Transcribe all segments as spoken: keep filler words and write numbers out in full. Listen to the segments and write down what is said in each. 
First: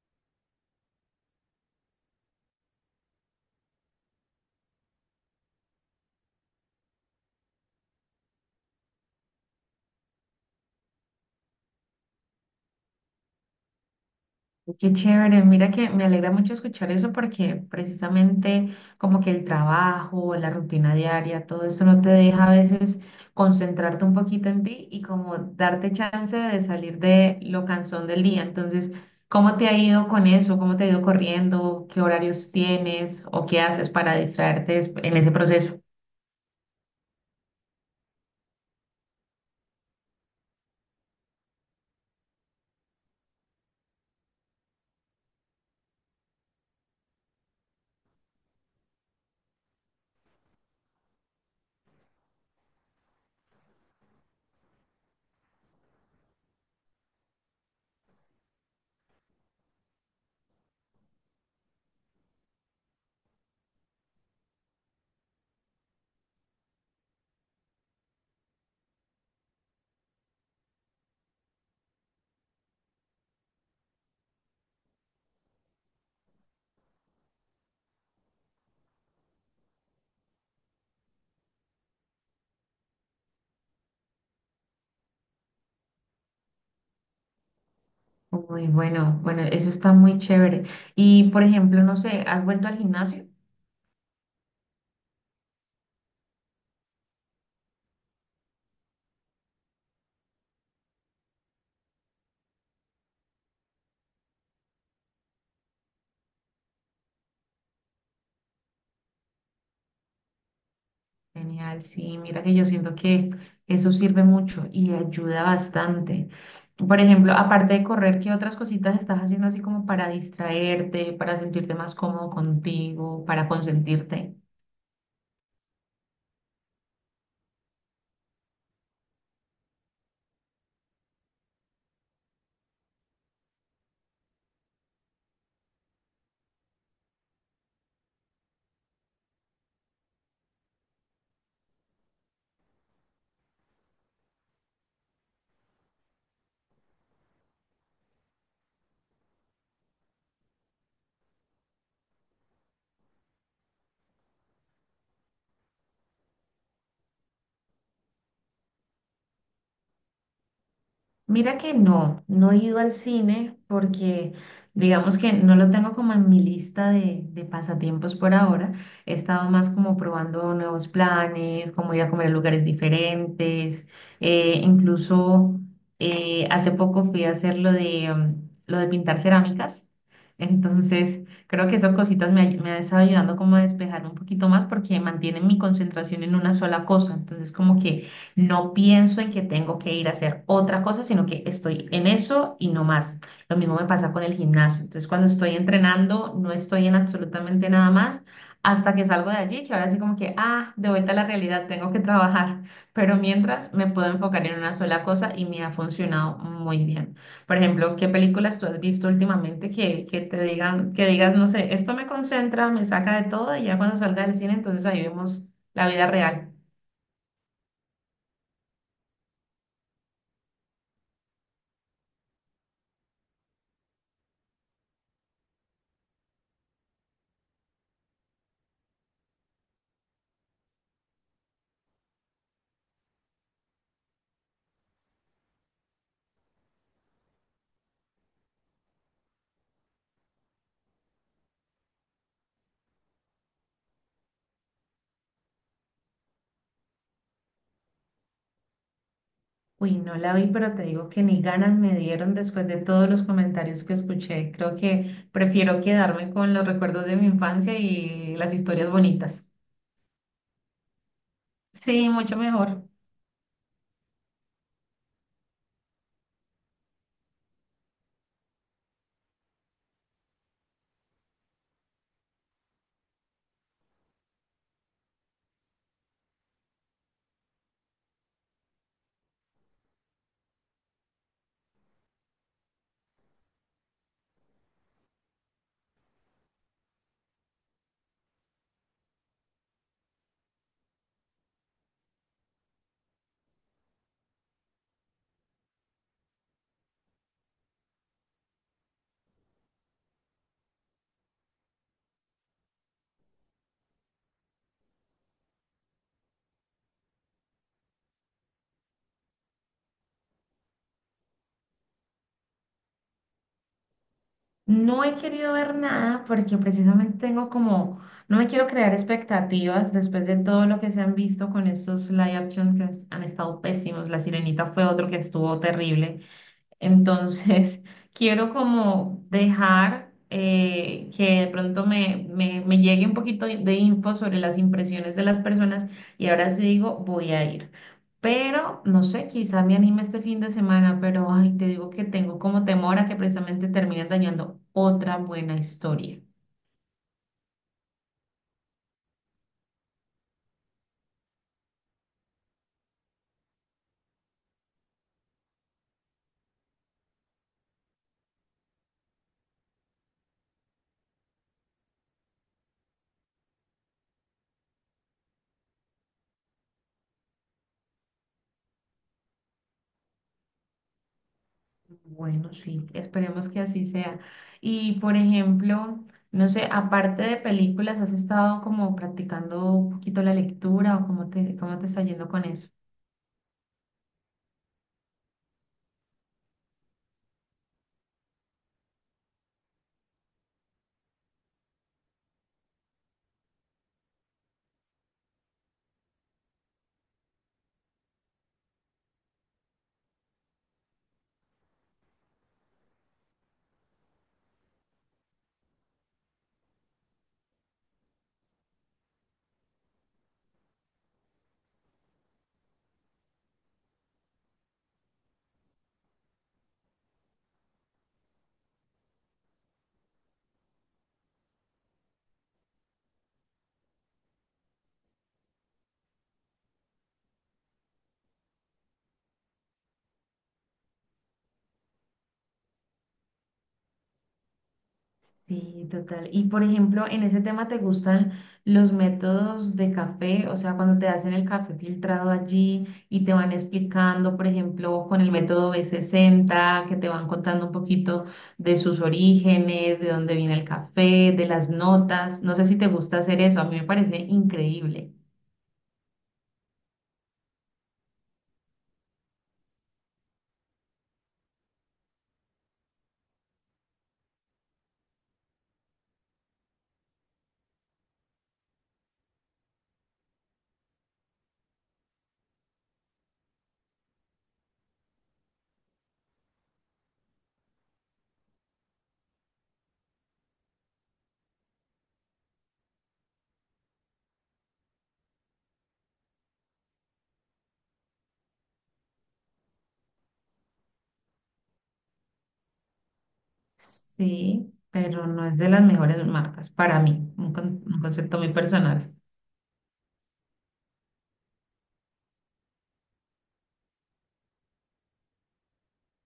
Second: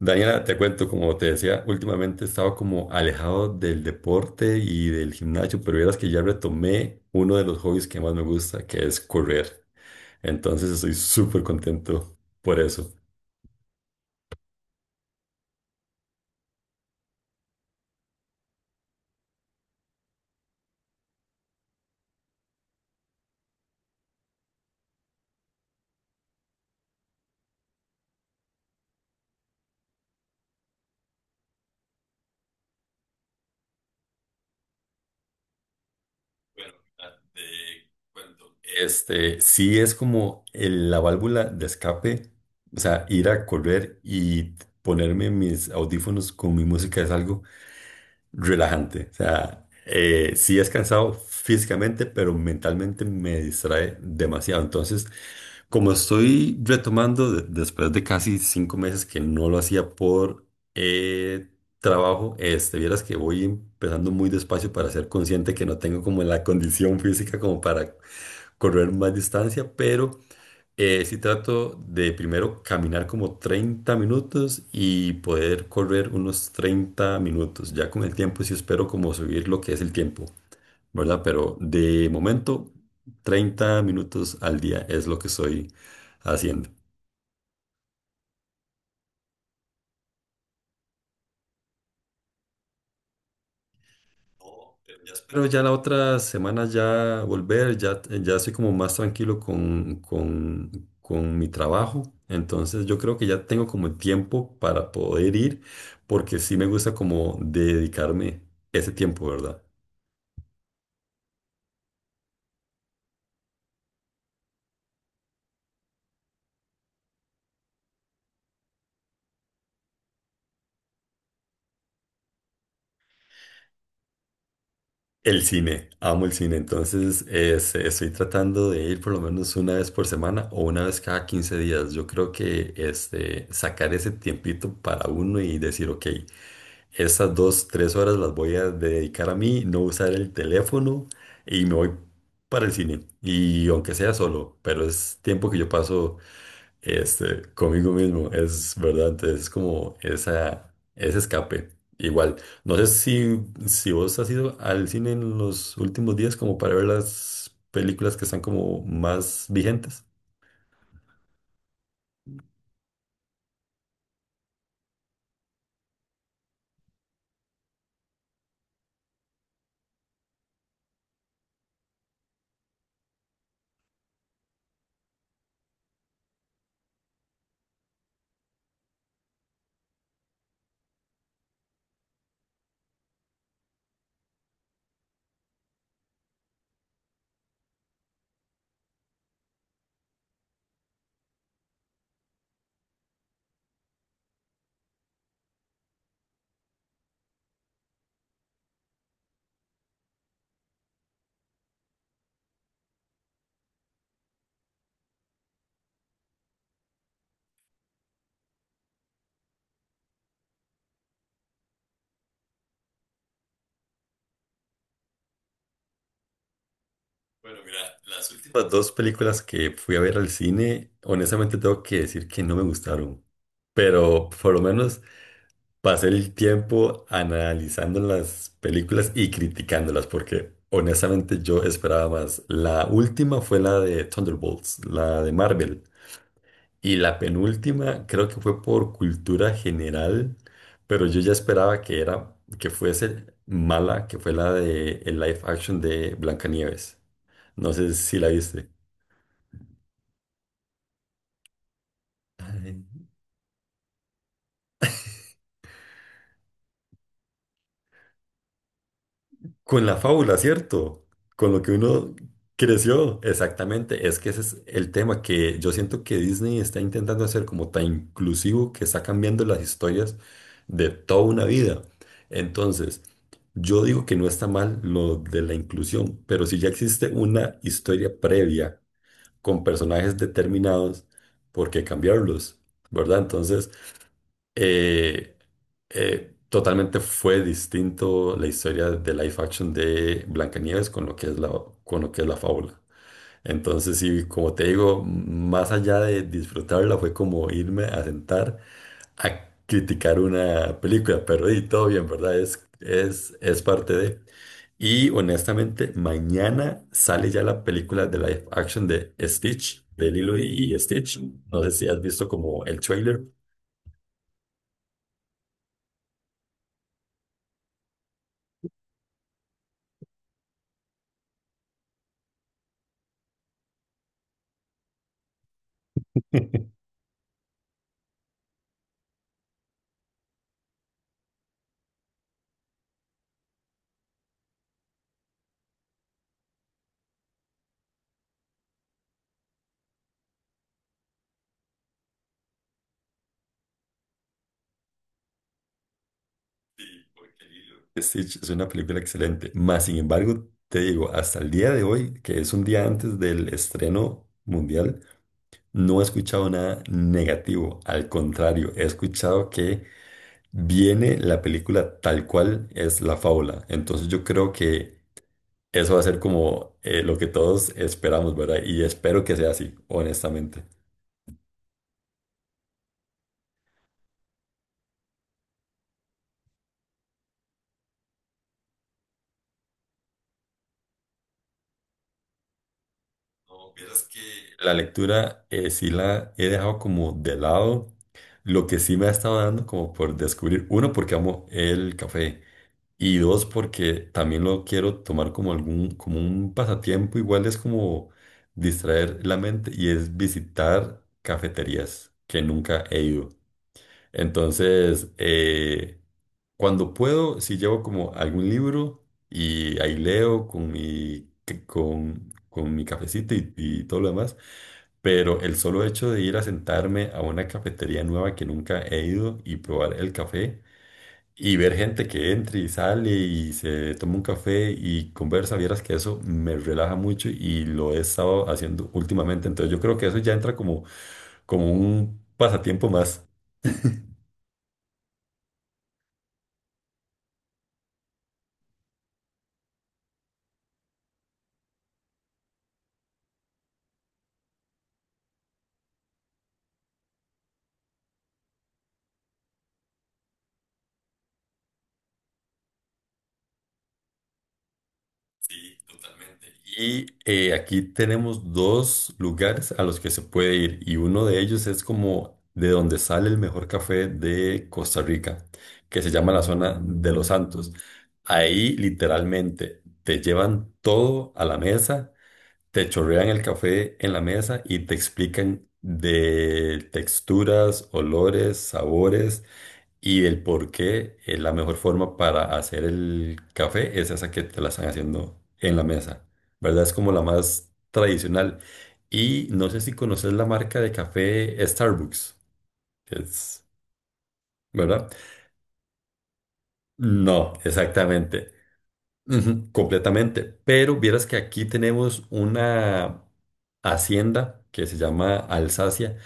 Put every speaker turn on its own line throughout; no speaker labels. Daniela, te cuento, como te decía, últimamente he estado como alejado del deporte y del gimnasio, pero vieras que ya retomé uno de los hobbies que más me gusta, que es correr. Entonces estoy súper contento por eso.
Qué chévere, mira que me alegra mucho escuchar eso porque precisamente como que el trabajo, la rutina diaria, todo eso no te deja a veces concentrarte un poquito en ti y como darte chance de salir de lo cansón del día. Entonces, ¿cómo te ha ido con eso? ¿Cómo te ha ido corriendo? ¿Qué horarios tienes o qué haces para distraerte des- en ese proceso?
Bueno, mira, te cuento. Este, sí es como el- la válvula de escape, o sea, ir a correr y ponerme mis audífonos con mi música es algo relajante. O sea, eh, sí es cansado físicamente, pero mentalmente me distrae demasiado. Entonces, como estoy retomando de- después de casi cinco meses que no lo hacía por eh, trabajo, este, vieras que voy empezando muy despacio para ser consciente que no tengo como la condición física como para correr más distancia, pero eh, sí trato de primero caminar como treinta minutos y poder correr unos treinta minutos. Ya con el tiempo sí espero como subir lo que es el tiempo, ¿verdad? Pero de momento treinta minutos al día es lo que estoy haciendo.
Muy bueno, bueno, eso está muy chévere. Y por ejemplo, no sé, ¿has vuelto al gimnasio?
No, pero ya espero ya la otra semana ya volver, ya, ya estoy como más tranquilo con, con, con mi trabajo. Entonces yo creo que ya tengo como el tiempo para poder ir, porque sí me gusta como dedicarme ese tiempo, ¿verdad?
Genial, sí, mira que yo siento que eso sirve mucho y ayuda bastante. Por ejemplo, aparte de correr, ¿qué otras cositas estás haciendo así como para distraerte, para sentirte más cómodo contigo, para consentirte?
El cine, amo el cine, entonces es- estoy tratando de ir por lo menos una vez por semana o una vez cada quince días. Yo creo que este, sacar ese tiempito para uno y decir, ok. Esas dos, tres horas las voy a dedicar a mí, no usar el teléfono y me voy para el cine. Y aunque sea solo, pero es tiempo que yo paso este, conmigo mismo, es verdad. Entonces es como esa, ese escape. Igual, no sé si, si vos has ido al cine en los últimos días como para ver las películas que están como más vigentes.
Mira que no, no he ido al cine porque digamos que no lo tengo como en mi lista de, de pasatiempos por ahora. He estado más como probando nuevos planes, como ir a comer a lugares diferentes. eh, incluso eh, hace poco fui a hacer lo de, mm, lo de pintar cerámicas. Entonces creo que esas cositas me, ay- me han estado ayudando como a despejar un poquito más porque mantienen mi concentración en una sola cosa. Entonces como que no pienso en que tengo que ir a hacer otra cosa, sino que estoy en eso y no más. Lo mismo me pasa con el gimnasio. Entonces, cuando estoy entrenando, no estoy en absolutamente nada más hasta que salgo de allí, que ahora sí como que, ah, de vuelta a la realidad, tengo que trabajar. Pero mientras me puedo enfocar en una sola cosa y me ha funcionado muy bien. Por ejemplo, ¿qué películas tú has visto últimamente que, que te digan, que digas, no sé, esto me concentra, me saca de todo y ya cuando salga del cine, entonces ahí vemos la vida real?
Bueno, mira, las últimas dos películas que fui a ver al cine, honestamente tengo que decir que no me gustaron, pero por lo menos pasé el tiempo analizando las películas y criticándolas, porque honestamente yo esperaba más. La última fue la de Thunderbolts, la de Marvel, y la penúltima creo que fue por cultura general, pero yo ya esperaba que era, que fuese mala, que fue la de el live action de Blancanieves. No sé si la viste.
Uy, no la vi, pero te digo que ni ganas me dieron después de todos los comentarios que escuché. Creo que prefiero quedarme con los recuerdos de mi infancia y las historias bonitas.
Con la fábula, ¿cierto? Con lo que
Sí,
uno
mucho mejor.
creció. Exactamente. Es que ese es el tema que yo siento que Disney está intentando hacer como tan inclusivo que está cambiando las historias de toda una vida. Entonces, yo digo que no está mal lo de la inclusión, pero si ya existe una historia previa con personajes determinados, ¿por qué cambiarlos? ¿Verdad? Entonces, eh, eh, totalmente fue distinto la historia de live action de Blancanieves con lo que es la, con lo que es la fábula. Entonces, sí, como te digo, más allá de disfrutarla, fue como irme a sentar a criticar una película, pero y todo bien, ¿verdad? Es, es, es parte de... Y honestamente, mañana sale ya la película de live action de Stitch, de Lilo y y Stitch. No sé si has visto como el trailer.
No he querido ver nada porque precisamente tengo como, no me quiero crear expectativas después de todo lo que se han visto con estos live actions que han han estado pésimos. La Sirenita fue otro que estuvo terrible. Entonces, quiero como dejar eh, que de pronto me, me, me llegue un poquito de de info sobre las impresiones de las personas y ahora sí digo, voy a ir. Pero, no sé, quizá me anime este fin de semana, pero ay, te digo que tengo como temor a que precisamente terminen dañando otra buena historia.
Stitch es una película excelente. Más sin embargo, te digo, hasta el día de hoy, que es un día antes del estreno mundial, no he escuchado nada negativo. Al contrario, he escuchado que viene la película tal cual es la fábula. Entonces yo creo que eso va a ser como eh, lo que todos esperamos, ¿verdad? Y espero que sea así, honestamente.
Bueno, sí, esperemos que así sea. Y por ejemplo, no sé, aparte de películas, ¿has estado como practicando un poquito la lectura o cómo te, cómo te está yendo con eso?
No, vieras que la lectura eh, sí la he dejado como de lado. Lo que sí me ha estado dando como por descubrir, uno, porque amo el café y dos, porque también lo quiero tomar como algún, como un pasatiempo, igual es como distraer la mente y es visitar cafeterías que nunca he ido. Entonces, eh, cuando puedo, si llevo como algún libro y ahí leo con mi, que- con, con mi cafecito y, y todo lo demás, pero el solo hecho de ir a sentarme a una cafetería nueva que nunca he ido y probar el café y ver gente que entra y sale y se toma un café y conversa, vieras que eso me relaja mucho y lo he estado haciendo últimamente, entonces yo creo que eso ya entra como, como un pasatiempo más.
Sí, total. Y por ejemplo, en ese tema te gustan los métodos de café, o sea, cuando te hacen el café filtrado allí y te van explicando, por ejemplo, con el método b sesenta que te van contando un poquito de sus orígenes, de dónde viene el café, de las notas. No sé si te gusta hacer eso, a mí me parece increíble.
Sí, totalmente. Y eh, aquí tenemos dos lugares a los que se puede ir y uno de ellos es como de donde sale el mejor café de Costa Rica, que se llama la zona de Los Santos. Ahí literalmente te llevan todo a la mesa, te chorrean el café en la mesa y te explican de texturas, olores, sabores y del por qué eh, la mejor forma para hacer el café es esa que te la están haciendo en la mesa, ¿verdad? Es como la más tradicional. Y no sé si conoces la marca de café Starbucks, es,
Sí,
¿verdad?
pero no es de las mejores marcas para mí,
No,
un, con- un concepto
exactamente.
muy personal.
Ujú, completamente. Pero vieras que aquí tenemos una hacienda que se llama Alsacia,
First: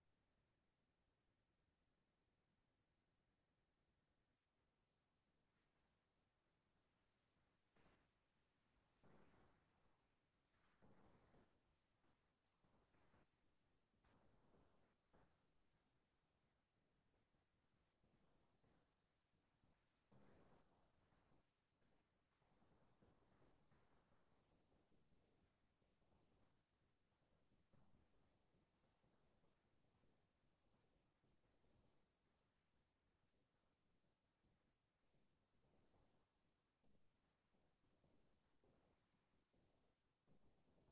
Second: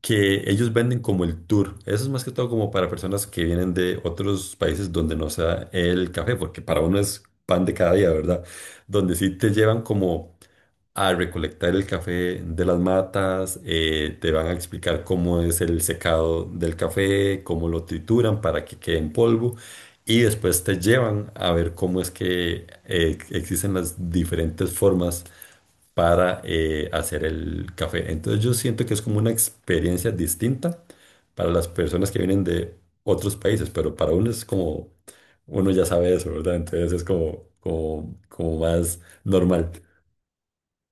que ellos venden como el tour. Eso es más que todo como para personas que vienen de otros países donde no sea el café, porque para uno es pan de cada día, ¿verdad? Donde sí te llevan como a recolectar el café de las matas, eh, te van a explicar cómo es el secado del café, cómo lo trituran para que quede en polvo. Y después te llevan a ver cómo es que eh, existen las diferentes formas para eh, hacer el café. Entonces yo siento que es como una experiencia distinta para las personas que vienen de otros países, pero para uno es como, uno ya sabe eso, ¿verdad? Entonces es como, como, como más normal.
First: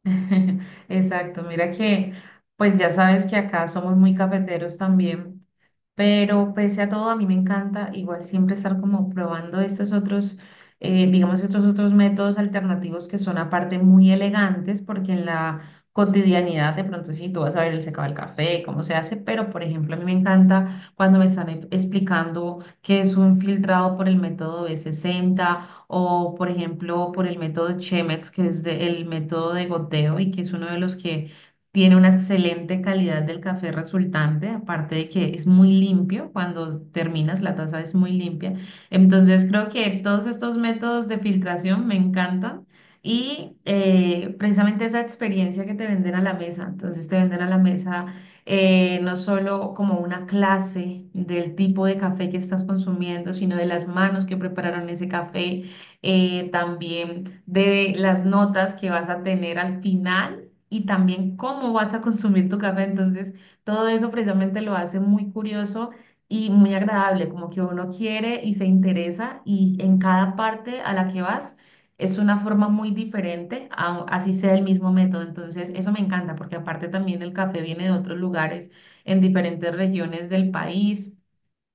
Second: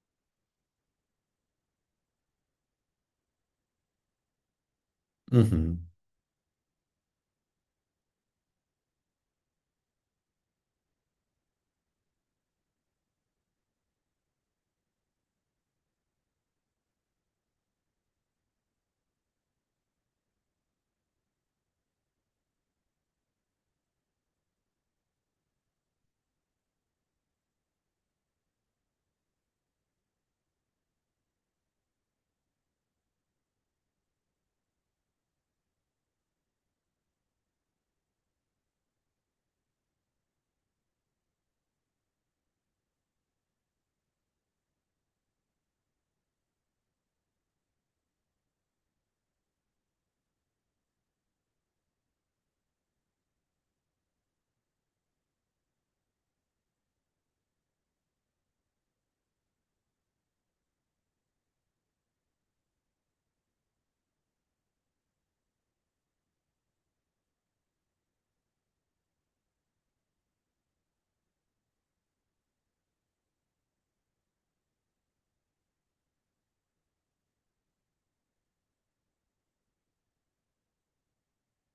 Exacto, mira que pues ya sabes que acá somos muy cafeteros también,
Ujú.
pero pese a todo a mí me encanta igual siempre estar como probando estos otros, eh, digamos estos otros métodos alternativos que son aparte muy elegantes porque en la cotidianidad de pronto sí tú vas a ver el secado del café, cómo se hace, pero por ejemplo a mí me encanta cuando me están e- explicando qué es un filtrado por el método b sesenta o por ejemplo por el método Chemex, que es de- el método de goteo y que es uno de los que tiene una excelente calidad del café resultante, aparte de que es muy limpio, cuando terminas la taza es muy limpia. Entonces creo que todos estos métodos de filtración me encantan. Y eh, precisamente esa experiencia que te venden a la mesa, entonces te venden a la mesa eh, no solo como una clase del tipo de café que estás consumiendo, sino de las manos que prepararon ese café, eh, también de las notas que vas a tener al final y también cómo vas a consumir tu café. Entonces, todo eso precisamente lo hace muy curioso y muy agradable, como que uno quiere y se interesa y en cada parte a la que vas es una forma muy diferente, a- así sea el mismo método. Entonces, eso me encanta porque aparte también el café viene de otros lugares, en diferentes regiones del país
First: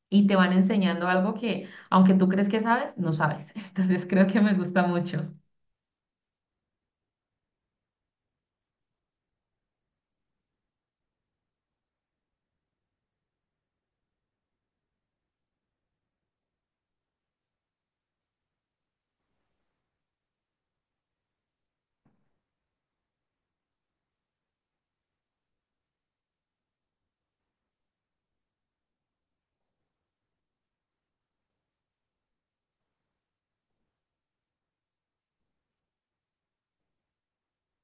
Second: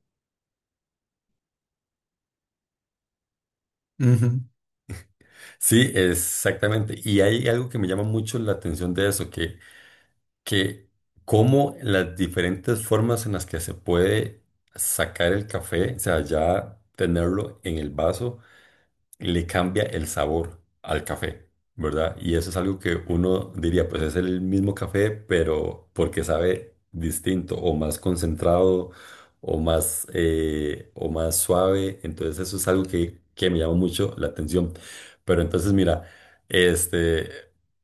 y te van enseñando algo que, aunque tú crees que sabes, no sabes. Entonces creo que
Ujú.
me gusta mucho.
Sí, exactamente. Y hay algo que me llama mucho la atención de eso, que, que cómo las diferentes formas en las que se puede sacar el café, o sea, ya tenerlo en el vaso le cambia el sabor al café, ¿verdad? Y eso es algo que uno diría, pues es el mismo café, pero porque sabe distinto o más concentrado o más, eh, o más suave. Entonces eso es algo que, que me llama mucho la atención. Pero entonces mira, este,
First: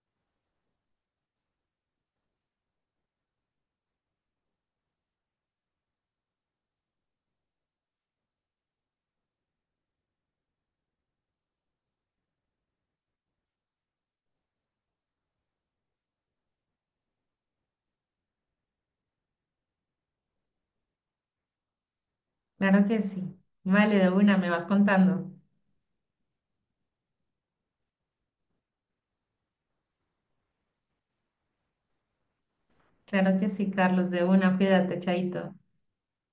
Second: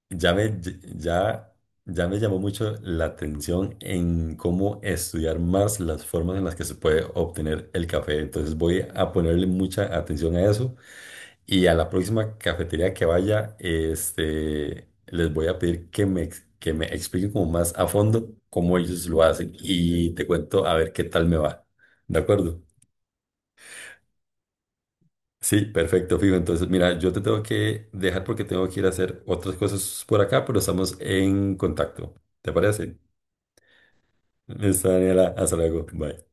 ya me, ya... Ya me llamó mucho la atención en cómo estudiar más las formas en las que se puede obtener el café. Entonces voy a ponerle mucha atención a eso y a la próxima cafetería que vaya, este, les voy a pedir que me, ex- que me expliquen como más a fondo cómo ellos lo hacen y te cuento a ver qué tal me va. ¿De acuerdo?
Claro que sí. Vale, de una, me vas contando.
Sí, perfecto, fijo. Entonces, mira, yo te tengo que dejar porque tengo que ir a hacer otras cosas por acá, pero estamos en contacto. ¿Te parece?
Claro que sí, Carlos, de una,
Listo,
cuídate,
Daniela. Hasta
chaito.
luego. Bye.